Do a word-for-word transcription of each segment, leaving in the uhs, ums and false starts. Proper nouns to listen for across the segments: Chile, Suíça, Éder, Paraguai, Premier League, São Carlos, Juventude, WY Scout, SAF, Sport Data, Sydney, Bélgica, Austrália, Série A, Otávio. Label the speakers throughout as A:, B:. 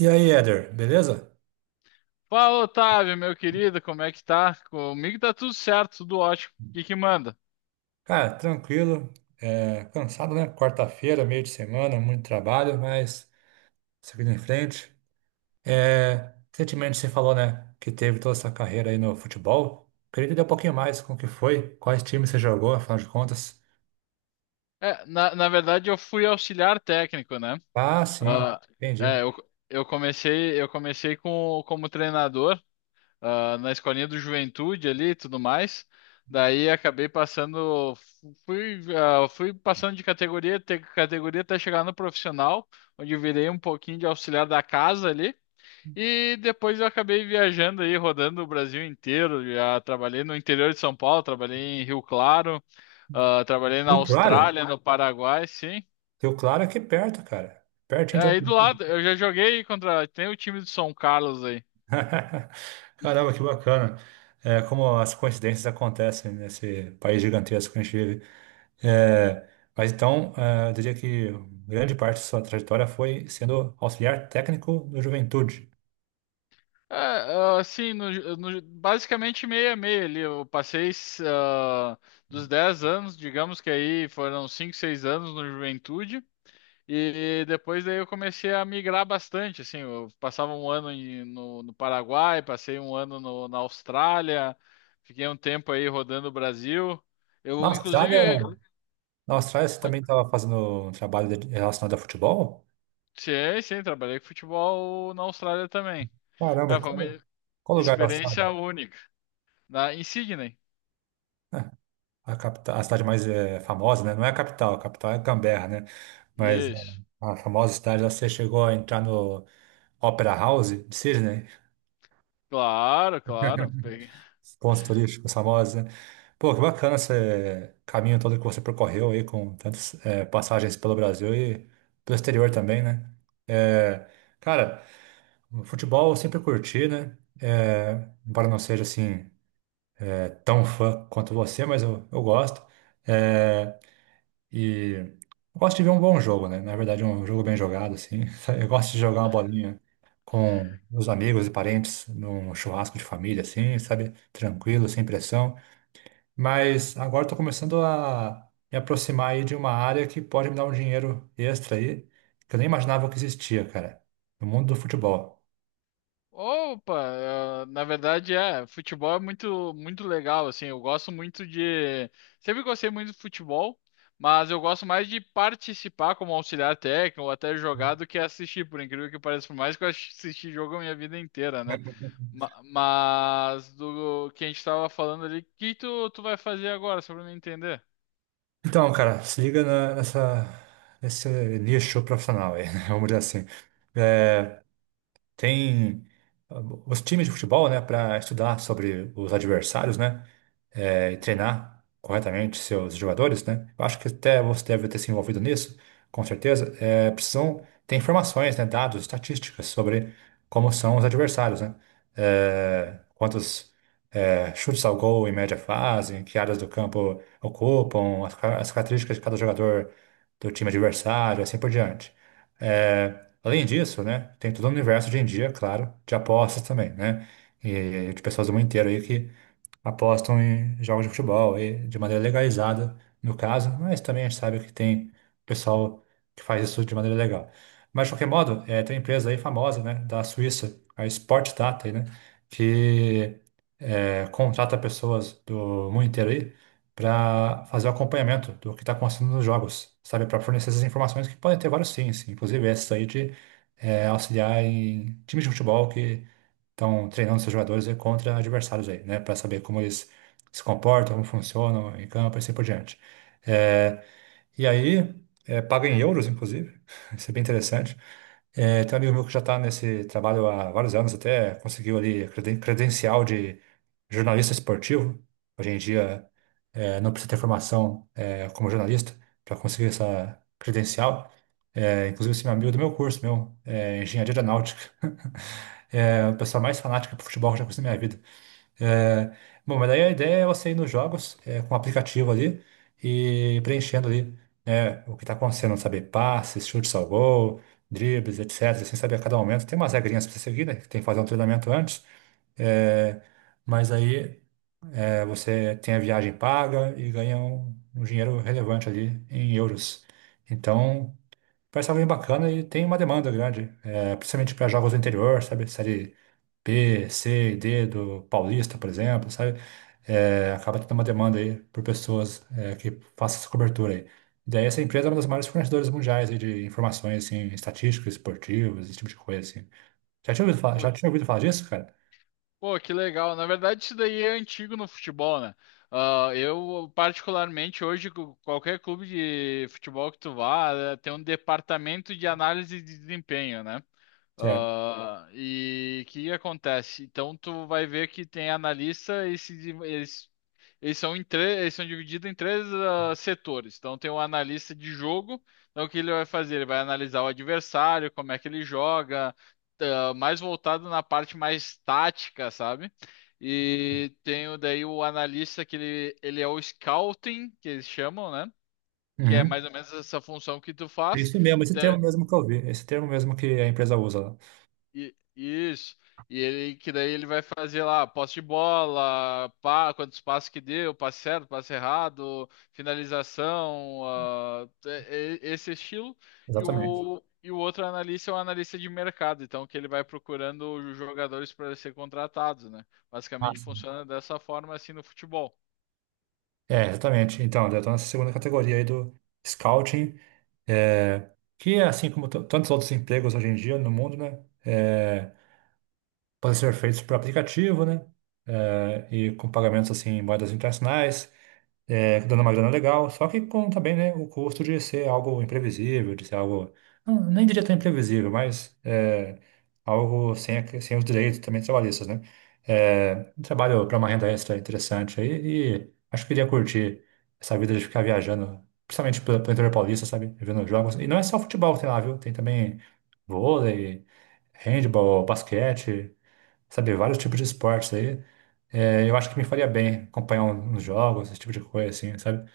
A: E aí, Éder, beleza?
B: Fala, Otávio, meu querido, como é que tá? Comigo tá tudo certo, tudo ótimo. O que que manda?
A: Cara, tranquilo, é, cansado, né? Quarta-feira, meio de semana, muito trabalho, mas seguindo em frente. É, recentemente você falou, né, que teve toda essa carreira aí no futebol. Queria entender um pouquinho mais com o que foi, quais times você jogou, afinal de contas.
B: É, na, na verdade, eu fui auxiliar técnico, né?
A: Ah, sim,
B: Ah, Ah,
A: entendi.
B: é, eu, eu comecei, eu comecei com, como treinador, ah, na escolinha do Juventude ali e tudo mais. Daí acabei passando, fui, ah, fui passando de categoria, te- categoria até chegar no profissional, onde eu virei um pouquinho de auxiliar da casa ali. E depois eu acabei viajando aí, rodando o Brasil inteiro. Já trabalhei no interior de São Paulo, trabalhei em Rio Claro, ah, trabalhei na
A: Rio Claro?
B: Austrália, no Paraguai, sim.
A: Rio Claro é aqui perto, cara.
B: E
A: Pertinho de
B: aí
A: onde eu
B: do
A: moro.
B: lado, eu já joguei contra. Tem o time de São Carlos aí.
A: Caramba, que bacana. É, como as coincidências acontecem nesse país gigantesco que a gente vive. É, mas então, é, eu diria que grande parte de sua trajetória foi sendo auxiliar técnico do Juventude.
B: É, ah, assim, no- no- basicamente meio a meio ali. Eu passei ah, dos dez anos, digamos que aí foram cinco seis anos no Juventude. E depois daí eu comecei a migrar bastante, assim, eu passava um ano em- no, no Paraguai, passei um ano no- na Austrália, fiquei um tempo aí rodando o Brasil.
A: Na
B: Eu,
A: Austrália,
B: inclusive,
A: Na Austrália você também estava fazendo um trabalho de- relacionado a futebol?
B: sim, sim, trabalhei com futebol na Austrália também.
A: Caramba, e
B: É, foi uma
A: qual, qual lugar da Austrália?
B: experiência única, na, em Sydney.
A: É, a capital, a cidade mais é, famosa, né? Não é a capital, a capital é Canberra, né? Mas é,
B: Isso,
A: a famosa cidade lá, você chegou a entrar no Opera House de Sydney?
B: claro, claro.
A: Pontos turísticos, famosa. Pô, que bacana esse caminho todo que você percorreu aí com tantas eh, passagens pelo Brasil e pelo exterior também, né? Eh, Cara, o futebol eu sempre curti, né? Eh, embora não seja assim eh, tão fã quanto você, mas eu, eu gosto. Eh, e eu gosto de ver um bom jogo, né? Na verdade, um jogo bem jogado, assim. Eu gosto de jogar uma bolinha com os amigos e parentes num churrasco de família, assim, sabe? Tranquilo, sem pressão. Mas agora estou começando a me aproximar aí de uma área que pode me dar um dinheiro extra aí, que eu nem imaginava que existia, cara, no mundo do futebol.
B: Opa, eh, na verdade é, futebol é muito muito legal assim. Eu gosto muito de, sempre gostei muito de futebol, mas eu gosto mais de participar como auxiliar técnico ou até jogar do que assistir, por incrível que pareça, por mais que eu assisti jogo a minha vida inteira, né? Ma- Mas do que a gente estava falando ali, o que tu tu vai fazer agora, só para me entender?
A: Então, cara, se liga na- nessa, nesse nicho profissional aí, né? Vamos dizer assim.
B: Uhum,
A: É, Tem ah, os times de futebol, né, para estudar sobre os adversários, né, eh, e
B: uhum,
A: treinar corretamente seus jogadores, né. Eu acho que até você deve ter se envolvido nisso, com certeza. Eh, precisam ter informações, né, dados, estatísticas sobre como são os adversários, né,
B: uhum,
A: Eh, quantos eh, chutes ao gol em média fazem, que áreas do campo ocupam, as, ca- as características de cada jogador do time adversário, assim por diante. Eh, Além disso, né, tem todo o universo hoje em dia, claro, de apostas também, né? E de pessoas do mundo inteiro aí que apostam em jogos de futebol e de maneira legalizada, no caso, mas também a gente sabe que tem pessoal que faz isso de maneira legal. Mas, de qualquer modo, é, tem uma empresa aí famosa, né, da Suíça, a Sport Data, aí, né, que é, contrata pessoas do mundo inteiro aí para fazer o acompanhamento do que está acontecendo nos jogos, sabe, para fornecer essas informações que podem ter vários fins, inclusive essa aí de é, auxiliar em times de futebol que estão treinando seus jogadores aí contra adversários aí, né? Para saber como eles se comportam, como funcionam em campo e assim por diante. É, e aí, é, paga em euros, inclusive. Isso é bem interessante. É, tem um amigo meu que já está nesse trabalho há vários anos, até conseguiu ali creden- credencial de jornalista esportivo. Hoje em dia, é, não precisa ter formação, é, como jornalista para conseguir essa credencial. É, inclusive, esse meu amigo do meu curso, meu, é engenharia aeronáutica. É,
B: uhum,
A: o pessoal mais fanático por futebol que eu já conheci na minha vida. É, Bom, mas daí a ideia é você ir nos jogos é, com o aplicativo ali e preenchendo ali né, o que está acontecendo, saber passes, chutes ao gol, dribles, et cetera. Sem saber a cada momento. Tem umas regrinhas para você seguir, né? Que tem que fazer um treinamento antes. É, mas aí é, você tem a viagem paga e ganha um, um dinheiro relevante ali em euros. Então, parece algo bem bacana e tem uma demanda grande, é, principalmente para jogos do interior, sabe? Série B, C e D do Paulista, por exemplo, sabe? É, acaba tendo uma demanda aí por pessoas é, que façam essa cobertura aí. Daí essa empresa é uma das maiores fornecedoras mundiais aí de informações assim, estatísticas, esportivas, esse tipo de coisa assim. Já tinha ouvido falar, já
B: uhum.
A: tinha ouvido falar disso, cara?
B: Pô, que legal. Na verdade, isso daí é antigo no futebol, né? Ah, eu, particularmente, hoje, cu- qualquer clube de futebol que tu vá, eh, tem um departamento de análise de desempenho, né?
A: Certo.
B: Ah, e o que acontece? Então tu vai ver que tem analista e se, div- eles, eles são em tre- eles são divididos em três ah, setores. Então tem o analista de jogo, então o que ele vai fazer? Ele vai analisar o adversário, como é que ele joga, tá, mais voltado na parte mais tática, sabe? E tem o- daí o analista que ele, ele é o scouting, que eles chamam, né? Que é
A: Uhum.
B: mais ou menos essa função que tu
A: É
B: faz.
A: isso mesmo, esse
B: Então,
A: termo mesmo que eu vi, esse termo mesmo que a empresa usa lá.
B: E, isso. E ele que daí ele vai fazer lá posse de bola, pá, quantos passos que deu, passe certo, passe errado, finalização, ah, é- é- esse estilo. E
A: Exatamente.
B: o, e o outro analista é um analista de mercado, então que ele vai procurando os jogadores para ser contratados, né?
A: Ah,
B: Basicamente
A: sim.
B: funciona dessa forma assim no futebol.
A: É, exatamente. Então, eu tô nessa segunda categoria aí do scouting, é, que é assim como t- tantos outros empregos hoje em dia no mundo, né? É, podem ser feitos por aplicativo, né? É, e com pagamentos assim em moedas internacionais, é, dando uma grana legal, só que com também, né, o custo de ser algo imprevisível, de ser algo, não, nem diria tão imprevisível, mas é, algo sem, a- sem os direitos também trabalhistas, né? É, um trabalho para uma renda extra interessante aí e acho que iria curtir essa vida de ficar viajando, principalmente pelo pelo interior paulista, sabe? Vendo jogos. E não é só futebol que tem lá, viu? Tem também vôlei, handball, basquete sabe, vários tipos de esportes aí. É, eu acho que me faria bem acompanhar um, uns jogos, esse tipo de coisa, assim, sabe?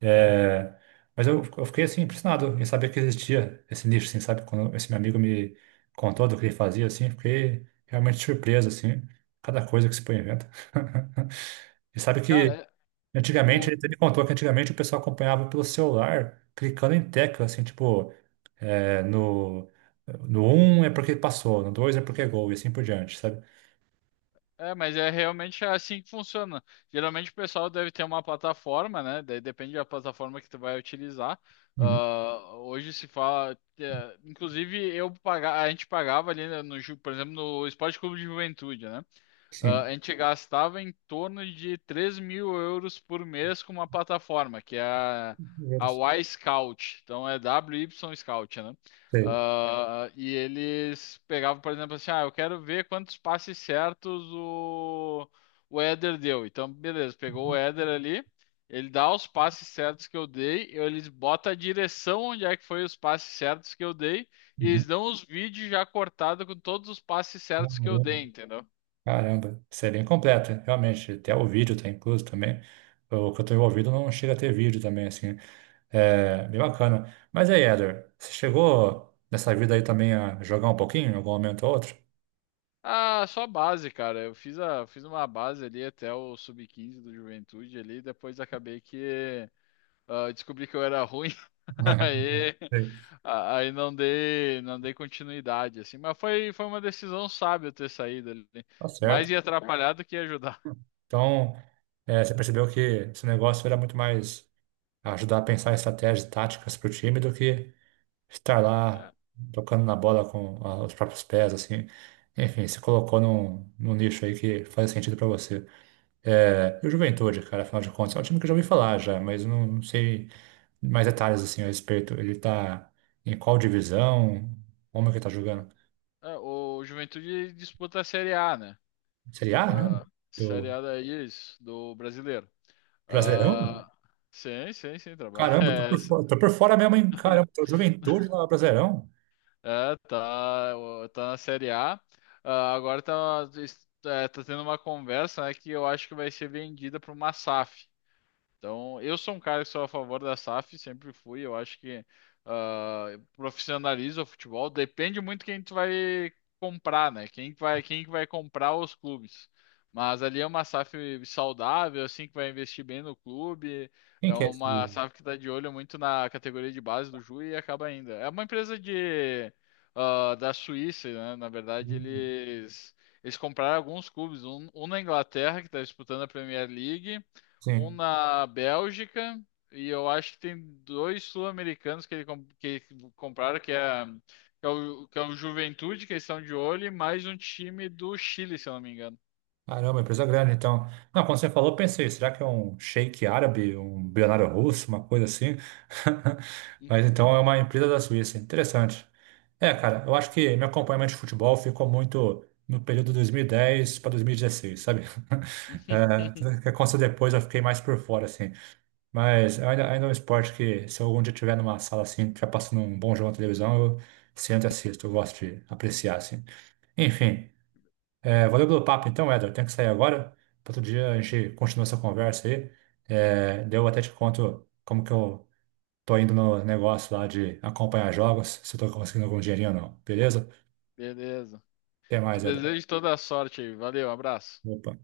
A: É, mas eu, eu fiquei, assim, impressionado em saber que existia esse nicho, assim, sabe? Quando esse meu amigo me contou do que ele fazia, assim, fiquei realmente surpreso, assim, cada coisa que se põe inventa. E sabe
B: Cara,
A: que
B: é-
A: antigamente, ele
B: o,
A: até me contou que antigamente o pessoal acompanhava pelo celular, clicando em tecla, assim, tipo, é, no, no um é porque passou, no dois é porque é gol, e assim por diante, sabe?
B: É, mas é realmente assim que funciona. Geralmente o pessoal deve ter uma plataforma, né? Daí depende da plataforma que tu vai utilizar.
A: Uhum.
B: Ah, hoje se fala, é, inclusive eu paga, a gente pagava ali né, no, Ju- por exemplo, no Esporte Clube de Juventude, né? Ah, a
A: Sim.
B: gente gastava em torno de três mil euros por mês com uma plataforma, que é a,
A: Primeiro,
B: a Y Scout. Então é W Y Scout, né?
A: sei.
B: Ah, e eles pegavam, por exemplo, assim: ah, eu quero ver quantos passes certos o, o Éder deu. Então, beleza, pegou o Éder ali, ele dá os passes certos que eu dei, eles botam a direção onde é que foi os passes certos que eu dei, e eles
A: Uhum.
B: dão os vídeos já cortados com todos os passes certos que eu
A: Caramba,
B: dei, entendeu?
A: caramba, isso é bem completo, realmente. Até o vídeo tá incluso também. O que eu tô envolvido não chega a ter vídeo também, assim. É bem bacana. Mas aí, Eder, você chegou nessa vida aí também a jogar um pouquinho, em algum momento ou outro?
B: Ah, só base, cara. Eu fiz a, fiz uma base ali até o sub quinze do Juventude ali, depois acabei que ah, descobri que eu era ruim, aí,
A: Sei.
B: a- aí não dei, não dei continuidade, assim. Mas foi, foi uma decisão sábia eu ter saído ali.
A: Tá
B: Mais
A: certo.
B: ia atrapalhar do que ia ajudar.
A: Então, é, você percebeu que esse negócio era muito mais ajudar a pensar em estratégias táticas para o time do que estar lá
B: É,
A: tocando na bola com a- os próprios pés, assim. Enfim, se colocou num, num nicho aí que faz sentido pra você. É, e o Juventude, cara, afinal de contas, é um time que eu já ouvi falar já, mas eu não, não sei mais detalhes assim a respeito. Ele tá em qual divisão? Como é que ele tá jogando?
B: é, o Juventude disputa a Série A, né?
A: Série A mesmo?
B: A Série
A: Do
B: A daí, isso, do brasileiro.
A: Brasileirão?
B: Ah, sim, sim, sim, trabalha.
A: Caramba, tô por fora, tô por fora mesmo, hein? Caramba, tô Juventude lá, Brasileirão?
B: É, tá, o- tá na Série A. Ah, agora tá, es- é, tá tendo uma conversa, né, que eu acho que vai ser vendida para uma SAF. Então, eu sou um cara que sou a favor da SAF, sempre fui. Eu acho que ah, profissionaliza o futebol. Depende muito quem tu vai comprar, né? Quem que vai, quem que vai comprar os clubes. Mas ali é uma SAF saudável, assim, que vai investir bem no clube.
A: Quem
B: É
A: que é
B: uma
A: esse?
B: SAF que está de olho muito na categoria de base do Ju e acaba ainda. É uma empresa de, ah, da Suíça, né? Na verdade, eles, eles compraram alguns clubes. Um, um na Inglaterra, que está disputando a Premier League. Um
A: Sim.
B: na Bélgica e eu acho que tem dois sul-americanos que ele com- que compraram que é que é o, que é o Juventude, que eles estão de olho, e mais um time do Chile, se eu não me engano.
A: Caramba, empresa grande, então. Não, quando você falou, eu pensei, será que é um sheik árabe, um bilionário russo, uma coisa assim? Mas então é uma empresa da Suíça, interessante. É, cara, eu acho que meu acompanhamento de futebol ficou muito no período dois mil e dez para dois mil e dezesseis, sabe? É, o que aconteceu depois eu fiquei mais por fora, assim. Mas é ainda, ainda é um esporte que, se eu algum dia estiver numa sala assim, já passando um bom jogo na televisão, eu sento e assisto, eu gosto de apreciar, assim. Enfim. É, valeu pelo papo, então, Éder. Tenho que sair agora. Outro dia a gente continua essa conversa aí. É, daí eu até te conto como que eu tô indo no negócio lá de acompanhar jogos, se eu tô conseguindo algum dinheirinho ou não. Beleza?
B: Beleza.
A: Até
B: Te
A: mais, Éder.
B: desejo toda a sorte aí. Valeu, abraço.
A: Opa.